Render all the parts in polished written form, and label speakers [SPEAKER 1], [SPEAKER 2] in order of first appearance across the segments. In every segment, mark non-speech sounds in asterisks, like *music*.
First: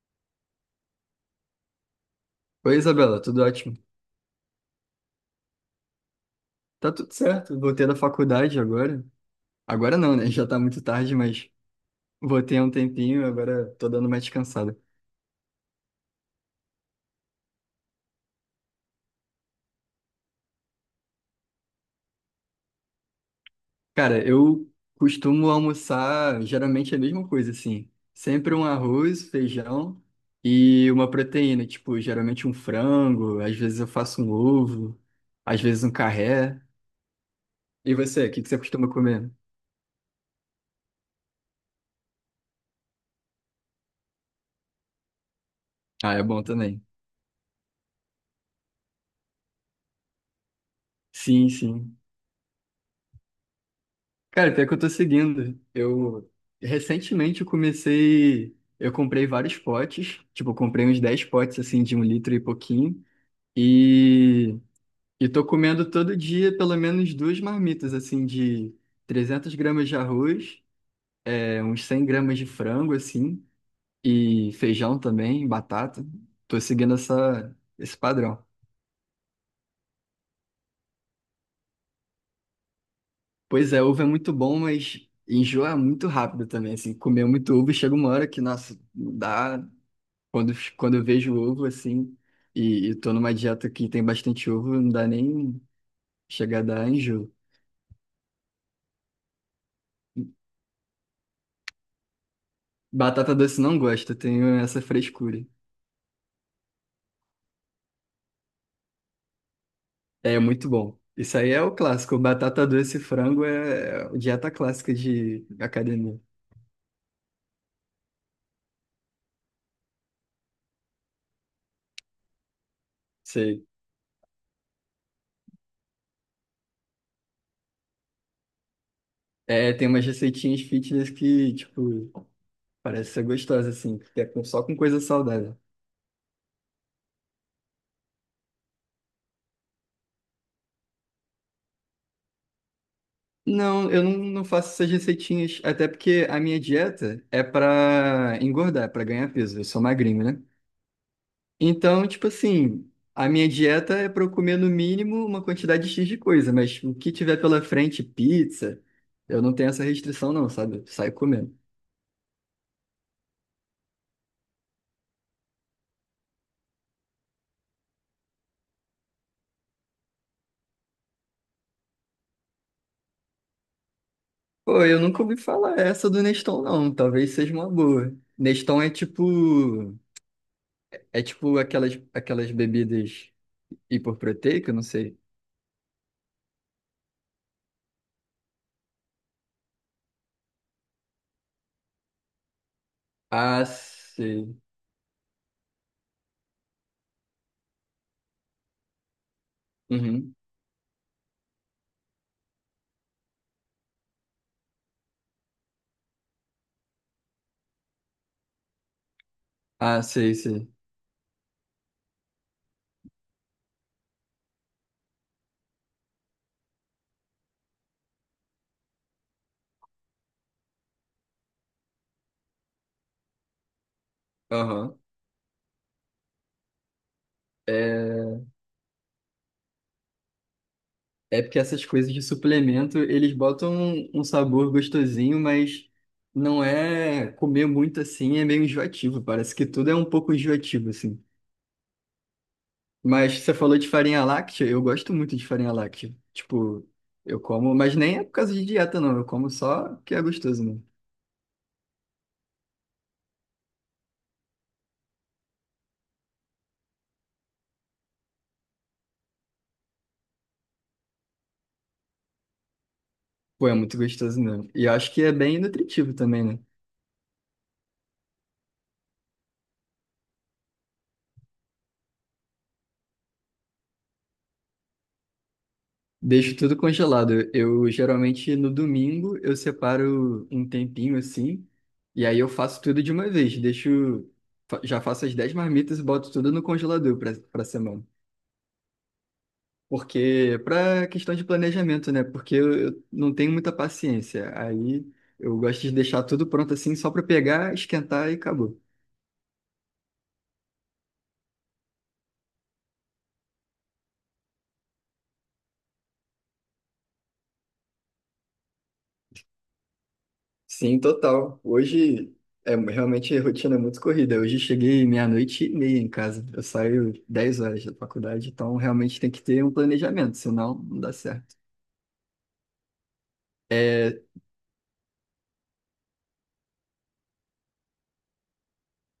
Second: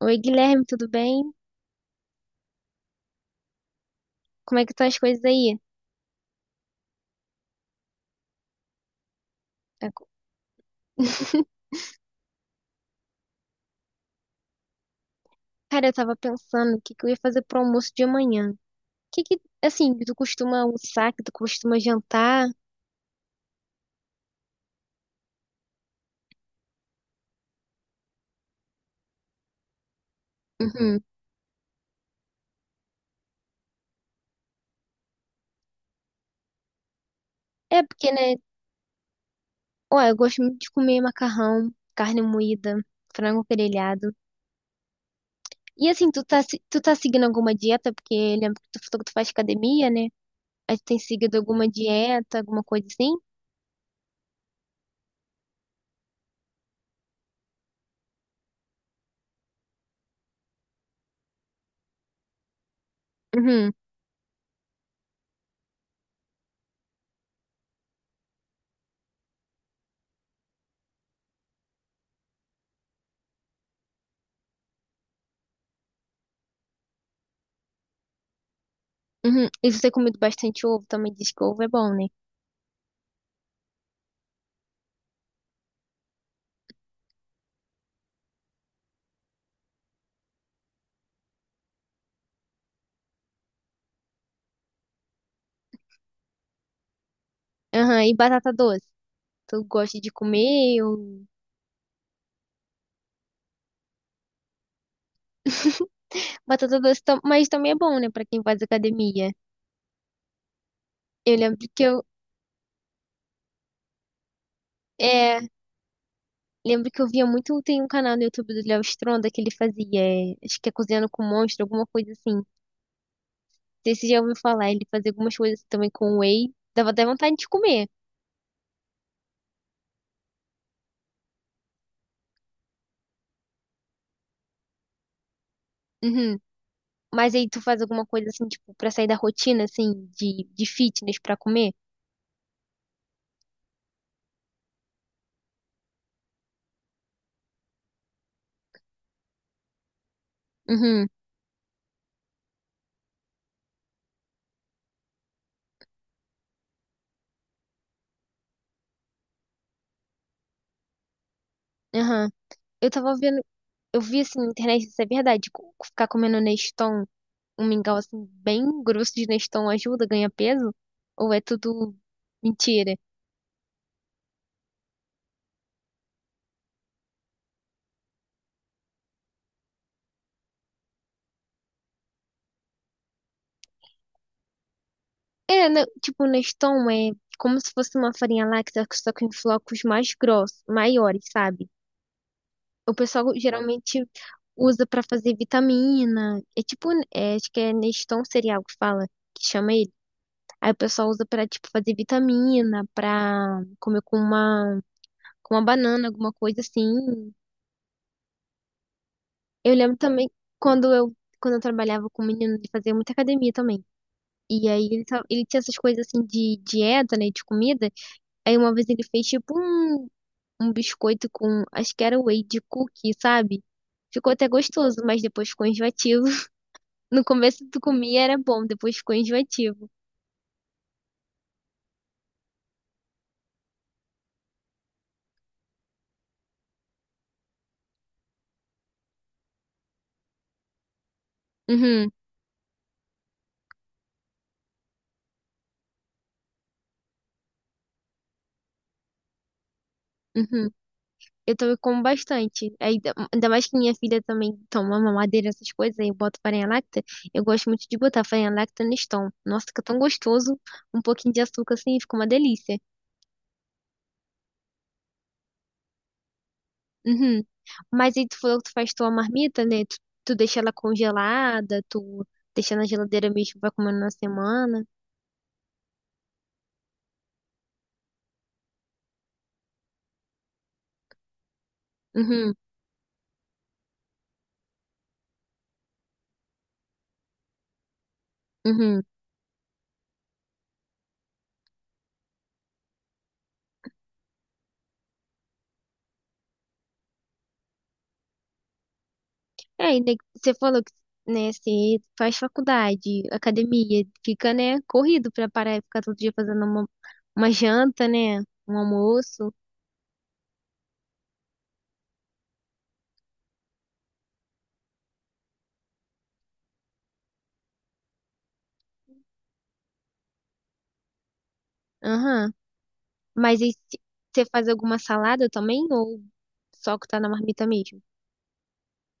[SPEAKER 1] Oi, Guilherme, tudo bem?
[SPEAKER 2] Oi, Isabela, tudo ótimo?
[SPEAKER 1] Como é que estão as coisas aí?
[SPEAKER 2] Tá tudo certo, voltei da faculdade agora.
[SPEAKER 1] Tá
[SPEAKER 2] Agora
[SPEAKER 1] co-
[SPEAKER 2] não, né? *laughs* Já tá muito tarde,
[SPEAKER 1] *laughs*
[SPEAKER 2] mas voltei há um tempinho, agora tô dando uma descansada.
[SPEAKER 1] Cara, eu tava pensando o que que eu ia fazer pro almoço de amanhã. O que que, assim, tu costuma almoçar, que tu costuma jantar?
[SPEAKER 2] Cara, eu costumo almoçar geralmente a mesma coisa, assim. Sempre um arroz, feijão e
[SPEAKER 1] Uhum.
[SPEAKER 2] uma proteína, tipo, geralmente um frango, às vezes eu faço um ovo, às vezes um carré.
[SPEAKER 1] É
[SPEAKER 2] E
[SPEAKER 1] porque,
[SPEAKER 2] você, o
[SPEAKER 1] né?
[SPEAKER 2] que que você costuma comer?
[SPEAKER 1] Ó, eu gosto muito de comer macarrão, carne moída, frango grelhado. E assim,
[SPEAKER 2] Ah,
[SPEAKER 1] tu
[SPEAKER 2] é
[SPEAKER 1] tá,
[SPEAKER 2] bom
[SPEAKER 1] se- tu
[SPEAKER 2] também.
[SPEAKER 1] tá seguindo alguma dieta? Porque lembro que tu falou que tu faz academia, né? Aí tu tem seguido
[SPEAKER 2] Sim,
[SPEAKER 1] alguma
[SPEAKER 2] sim.
[SPEAKER 1] dieta, alguma coisa assim?
[SPEAKER 2] Cara, pior que eu tô seguindo. Eu recentemente eu comecei. Eu comprei vários potes. Tipo, eu comprei uns 10 potes assim de um litro e pouquinho.
[SPEAKER 1] Uhum,
[SPEAKER 2] E, e tô comendo todo dia pelo menos duas marmitas assim de 300 gramas de arroz, uns 100 gramas de frango assim, e feijão também, batata. Tô seguindo esse padrão.
[SPEAKER 1] uhum. E você tem comido bastante ovo, também diz que ovo é bom, né?
[SPEAKER 2] Pois é, ovo é muito bom, mas enjoa muito rápido também, assim. Comer muito ovo chega uma hora que, nossa, não dá. Quando eu vejo ovo, assim, e tô numa dieta que tem bastante ovo, não dá nem chegar a dar enjoo.
[SPEAKER 1] Aham, e batata doce? Tu gosta de comer ou
[SPEAKER 2] Batata doce não gosto, eu tenho essa frescura.
[SPEAKER 1] batata doce, *laughs* mas também é bom, né, pra quem faz academia.
[SPEAKER 2] É muito bom.
[SPEAKER 1] Eu
[SPEAKER 2] Isso aí
[SPEAKER 1] lembro
[SPEAKER 2] é o
[SPEAKER 1] que
[SPEAKER 2] clássico. Batata doce e frango é dieta clássica
[SPEAKER 1] é,
[SPEAKER 2] de academia.
[SPEAKER 1] lembro que eu via muito, tem um canal no YouTube do Léo Stronda que ele fazia, acho que é cozinhando com monstro, alguma coisa assim. Não
[SPEAKER 2] Sei.
[SPEAKER 1] sei se você já ouviu falar, ele fazia algumas coisas assim também com whey, dava até vontade de comer.
[SPEAKER 2] É, tem umas receitinhas fitness que, tipo, parece ser gostosa, assim, que é com- só com coisa saudável.
[SPEAKER 1] Uhum. Mas aí tu faz alguma coisa assim, tipo, pra sair da rotina assim de fitness pra comer?
[SPEAKER 2] Não, eu não faço essas receitinhas, até porque a minha dieta é pra engordar, pra ganhar peso. Eu sou magrinho, né?
[SPEAKER 1] Uhum.
[SPEAKER 2] Então, tipo assim, a minha dieta é para eu comer no mínimo uma quantidade X de coisa, mas o que tiver pela frente, pizza, eu não tenho essa restrição não, sabe? Eu saio comendo.
[SPEAKER 1] Aham. Eu tava vendo, eu vi assim na internet, isso é verdade, ficar comendo Neston, um mingau assim bem grosso de Neston ajuda, ganha peso? Ou é tudo mentira?
[SPEAKER 2] Pô, eu nunca ouvi falar essa do Neston não, talvez seja uma boa. Neston é tipo aquelas bebidas hiperproteicas, não sei.
[SPEAKER 1] É, né, tipo, Neston é como se fosse uma farinha láctea, só que em flocos mais grossos, maiores, sabe? O pessoal
[SPEAKER 2] Ah,
[SPEAKER 1] geralmente
[SPEAKER 2] sei.
[SPEAKER 1] usa pra fazer vitamina. É tipo, é, acho que é Neston cereal que fala, que chama ele.
[SPEAKER 2] Uhum.
[SPEAKER 1] Aí o pessoal usa pra, tipo, fazer vitamina, pra comer com uma banana, alguma coisa assim. Eu lembro
[SPEAKER 2] Ah,
[SPEAKER 1] também
[SPEAKER 2] sei, sei.
[SPEAKER 1] quando eu trabalhava com um menino, ele fazia muita academia também. E aí ele tinha essas coisas assim de dieta, né, de comida. Aí uma vez ele fez tipo um, um biscoito com, acho que era whey de cookie, sabe? Ficou até gostoso,
[SPEAKER 2] Aham.
[SPEAKER 1] mas depois ficou enjoativo. *laughs* No começo tu comia era
[SPEAKER 2] É,
[SPEAKER 1] bom, depois ficou enjoativo.
[SPEAKER 2] É porque essas coisas de suplemento, eles botam um, um sabor gostosinho, mas não é comer muito assim, é meio enjoativo. Parece que tudo é um pouco enjoativo, assim.
[SPEAKER 1] Uhum,
[SPEAKER 2] Mas você falou de farinha láctea, eu gosto muito de farinha láctea. Tipo, eu como, mas nem é por causa de dieta, não. Eu como só porque é gostoso,
[SPEAKER 1] uhum.
[SPEAKER 2] né?
[SPEAKER 1] Eu também como bastante. Ainda mais que minha filha também toma mamadeira, essas coisas, aí eu boto farinha láctea. Eu gosto muito de botar farinha láctea no Neston. Nossa, fica tão gostoso. Um pouquinho de açúcar assim, fica uma delícia.
[SPEAKER 2] Pô, é muito gostoso mesmo. E eu acho que é bem nutritivo também, né?
[SPEAKER 1] Uhum. Mas aí tu falou que tu faz tua marmita, né? Tu deixa ela congelada, tu deixa na geladeira mesmo, vai comendo na semana.
[SPEAKER 2] Deixo tudo congelado. Eu geralmente no domingo eu separo um tempinho assim, e aí eu
[SPEAKER 1] Uhum,
[SPEAKER 2] faço tudo de uma vez. Deixo, já faço as 10 marmitas e boto tudo no congelador para semana.
[SPEAKER 1] uhum.
[SPEAKER 2] Porque para questão de planejamento, né? Porque eu não tenho muita paciência. Aí eu gosto de deixar tudo pronto assim só para pegar, esquentar e acabou.
[SPEAKER 1] É, ainda né, você falou que, né, você faz faculdade, academia, fica, né, corrido pra parar e ficar todo dia fazendo uma janta, né, um almoço.
[SPEAKER 2] Sim, total. Hoje é realmente a rotina é muito corrida. Hoje cheguei meia-noite e meia em casa. Eu saio 10 horas da faculdade, então realmente tem que ter um planejamento, senão não dá certo.
[SPEAKER 1] Aham. Mas aí se-
[SPEAKER 2] É,
[SPEAKER 1] Você faz alguma salada também ou só que tá na marmita mesmo?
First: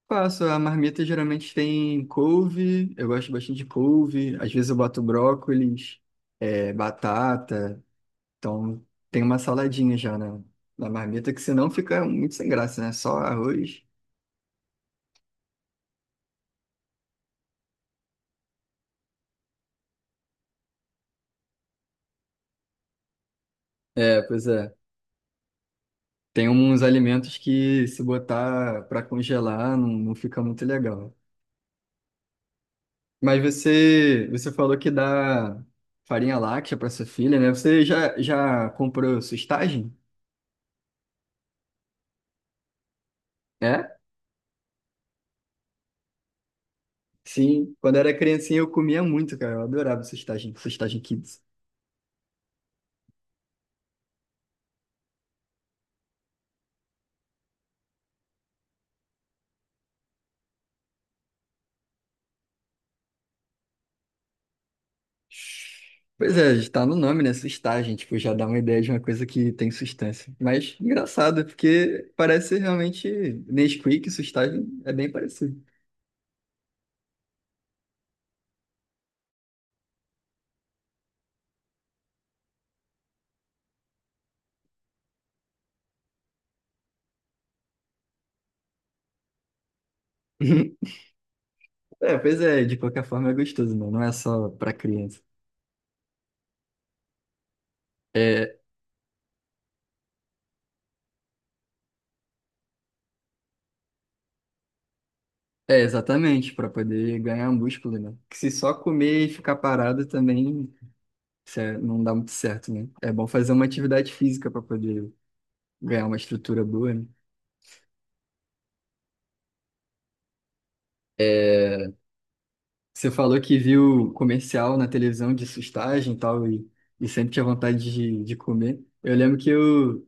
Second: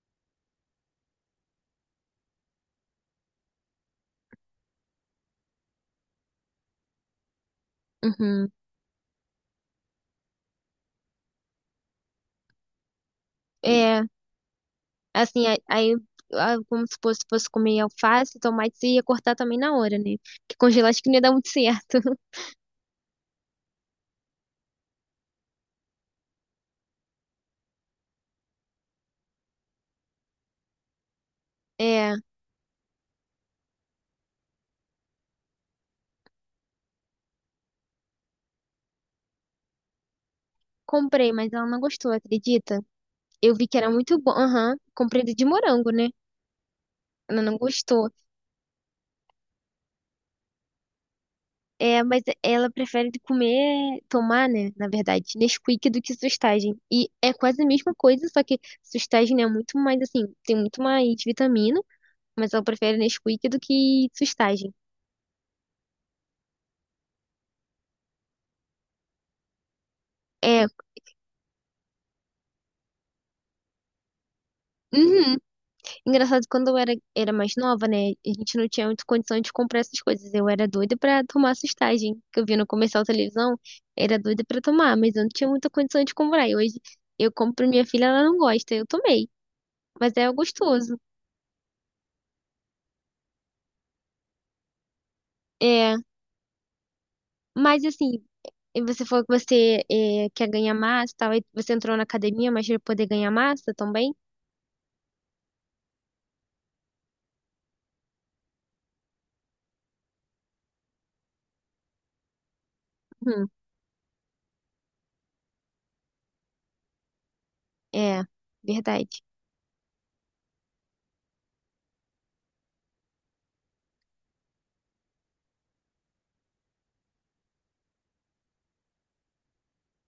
[SPEAKER 2] Faço, a marmita geralmente tem couve, eu gosto bastante de couve, às vezes eu boto brócolis, batata,
[SPEAKER 1] Uhum.
[SPEAKER 2] então tem uma saladinha já na marmita, que senão fica muito sem graça, né? Só arroz.
[SPEAKER 1] É, assim, a- aí, como se fosse, fosse comer alface, tomate, você ia cortar também na hora, né? Porque congelar acho que não ia dar muito certo. *laughs*
[SPEAKER 2] É, pois é. Tem uns alimentos que se botar para congelar não fica muito legal.
[SPEAKER 1] É,
[SPEAKER 2] Mas você falou que dá farinha láctea para sua filha, né? Você já comprou sustagem?
[SPEAKER 1] comprei, mas ela não gostou, acredita? Eu vi que era
[SPEAKER 2] É?
[SPEAKER 1] muito bom. Aham, comprei de morango, né? Ela não
[SPEAKER 2] Sim. Quando
[SPEAKER 1] gostou.
[SPEAKER 2] era criancinha eu comia muito, cara. Eu adorava sustagem, sustagem kids.
[SPEAKER 1] É, mas ela prefere comer, tomar, né? Na verdade, Nesquik do que sustagem. E é quase a mesma coisa, só que sustagem é muito mais assim, tem muito mais vitamina, mas ela prefere Nesquik do que sustagem.
[SPEAKER 2] Pois é, está no nome, né? Sustagem, tipo, já dá uma ideia de uma coisa que tem sustância.
[SPEAKER 1] É,
[SPEAKER 2] Mas engraçado, porque parece realmente Nesquik, sustagem é bem
[SPEAKER 1] uhum.
[SPEAKER 2] parecido.
[SPEAKER 1] Engraçado, quando era mais nova, né? A gente não tinha muita condição de comprar essas coisas. Eu era doida pra tomar sustagem, que eu via no comercial televisão, era doida pra tomar, mas eu não tinha muita condição de comprar. E hoje eu compro pra minha filha, ela não gosta, eu tomei. Mas é
[SPEAKER 2] *laughs*
[SPEAKER 1] gostoso.
[SPEAKER 2] É, pois é, de qualquer forma é gostoso, né? Não é só pra criança.
[SPEAKER 1] É, mas assim,
[SPEAKER 2] É,
[SPEAKER 1] e você falou que quer ganhar massa e tal, aí você entrou na academia, mas para poder ganhar massa também?
[SPEAKER 2] é exatamente, pra poder ganhar um músculo, né? Que se só comer e ficar parado também não dá muito certo, né? É bom
[SPEAKER 1] Uhum,
[SPEAKER 2] fazer uma atividade física pra poder ganhar uma estrutura boa, né?
[SPEAKER 1] é, verdade.
[SPEAKER 2] É, você falou que viu comercial na televisão de sustagem e tal, e sempre tinha vontade de comer. Eu lembro que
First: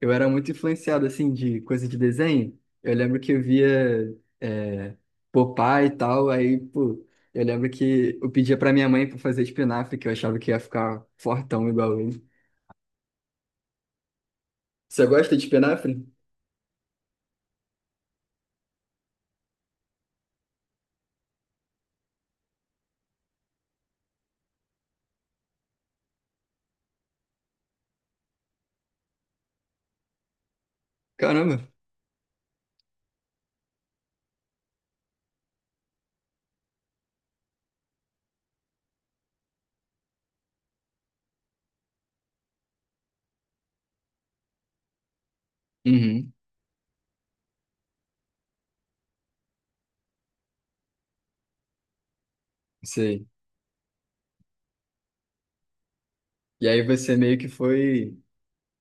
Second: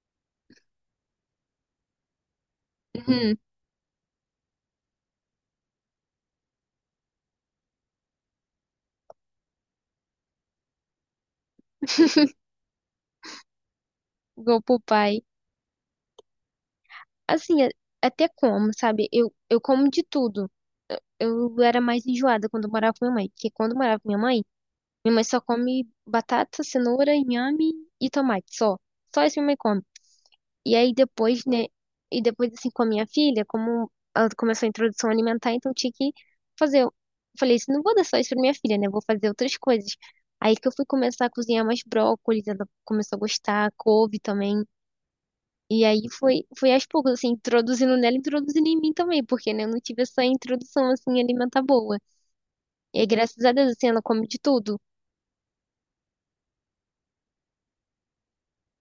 [SPEAKER 2] eu era muito influenciado, assim, de coisa de desenho. Eu lembro que
[SPEAKER 1] Uhum.
[SPEAKER 2] eu via Popeye e tal, aí, pô, eu lembro que eu pedia pra minha mãe pra fazer espinafre, que eu achava que ia ficar fortão igual ele.
[SPEAKER 1] *laughs* Igual pro
[SPEAKER 2] Você
[SPEAKER 1] pai.
[SPEAKER 2] gosta de espinafre?
[SPEAKER 1] Assim, a- Até como, sabe? Eu como de tudo. Eu era mais enjoada quando eu morava com minha mãe, porque quando eu morava com minha mãe só come batata, cenoura, inhame e tomate, só. Só isso minha mãe come. E aí depois,
[SPEAKER 2] Caramba!
[SPEAKER 1] né? E depois, assim, com a minha filha, como ela começou a introdução alimentar, então eu tinha que fazer. Eu falei assim, não vou dar só isso pra minha filha, né? Vou fazer outras coisas. Aí que eu fui começar a cozinhar mais brócolis, ela começou a gostar, couve também. E aí
[SPEAKER 2] Uhum,
[SPEAKER 1] foi, foi aos poucos, assim, introduzindo nela, introduzindo em mim também, porque, né, eu não tive essa introdução, assim, alimentar boa. E aí,
[SPEAKER 2] sei.
[SPEAKER 1] graças a Deus, assim, ela come de tudo.
[SPEAKER 2] E aí você meio que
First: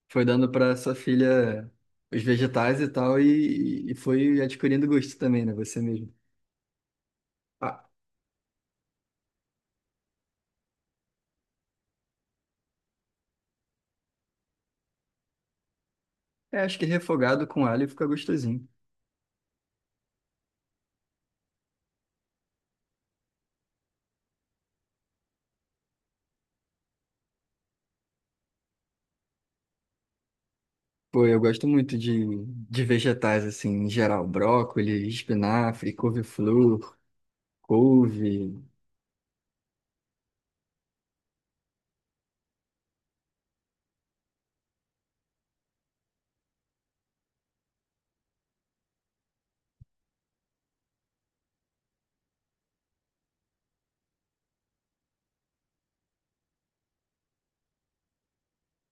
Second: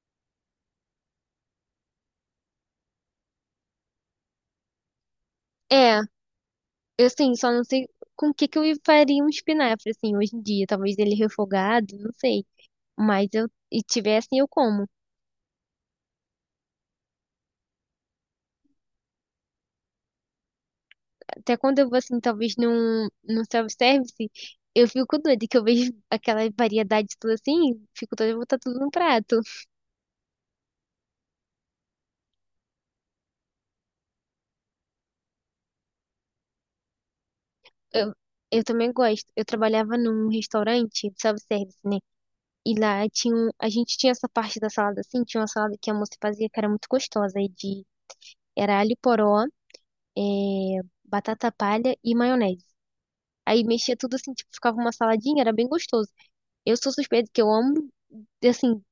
[SPEAKER 2] foi dando pra sua filha os vegetais e tal, e foi adquirindo gosto também, né? Você
[SPEAKER 1] É,
[SPEAKER 2] mesmo.
[SPEAKER 1] eu, assim, só não sei
[SPEAKER 2] Ah,
[SPEAKER 1] com o que que eu faria um espinafre, assim, hoje em dia. Talvez ele refogado, não sei. Mas eu, e tiver assim, eu como.
[SPEAKER 2] é, acho que refogado com alho fica gostosinho.
[SPEAKER 1] Até quando eu vou, assim, talvez num self-service, eu fico doida, que eu vejo *laughs* aquela variedade tudo assim, fico doida, eu vou botar tudo no prato.
[SPEAKER 2] Pô, eu gosto muito de vegetais, assim, em geral. Brócolis, espinafre, couve-flor,
[SPEAKER 1] Eu,
[SPEAKER 2] couve.
[SPEAKER 1] eu também gosto. Eu trabalhava num restaurante, self-service, né? E lá tinha, a gente tinha essa parte da salada, assim, tinha uma salada que a moça fazia que era muito gostosa, era alho poró, é, batata palha e maionese. Aí mexia tudo assim, tipo, ficava uma saladinha, era bem gostoso. Eu sou suspeita que eu amo, assim,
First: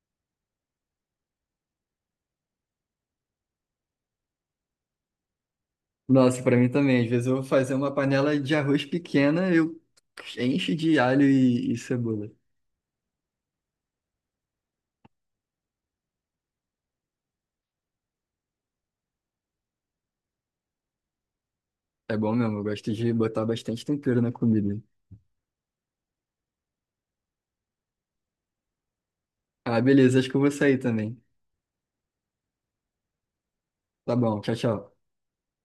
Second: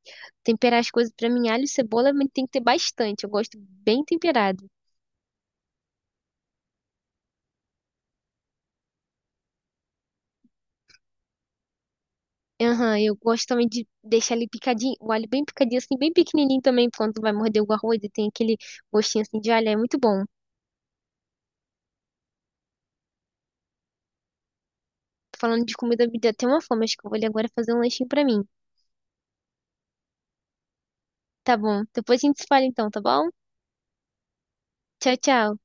[SPEAKER 1] temperar as coisas pra mim, alho e cebola, mas tem que ter bastante. Eu gosto bem temperado.
[SPEAKER 2] Nossa, pra mim também. Às vezes eu vou fazer uma panela de arroz pequena, eu encho de alho e cebola.
[SPEAKER 1] Aham, eu gosto também de deixar ele picadinho, o alho bem picadinho, assim, bem pequenininho também, quando vai morder o arroz e tem aquele gostinho assim de alho, é muito bom.
[SPEAKER 2] É bom mesmo, eu gosto de botar bastante tempero na comida.
[SPEAKER 1] Falando de comida, me deu até uma fome, acho que eu vou ali agora fazer um lanchinho pra mim.
[SPEAKER 2] Ah, beleza, acho que eu vou sair também.
[SPEAKER 1] Tá bom, depois a gente se fala então, tá bom?
[SPEAKER 2] Tá bom, tchau, tchau.
[SPEAKER 1] Tchau, tchau.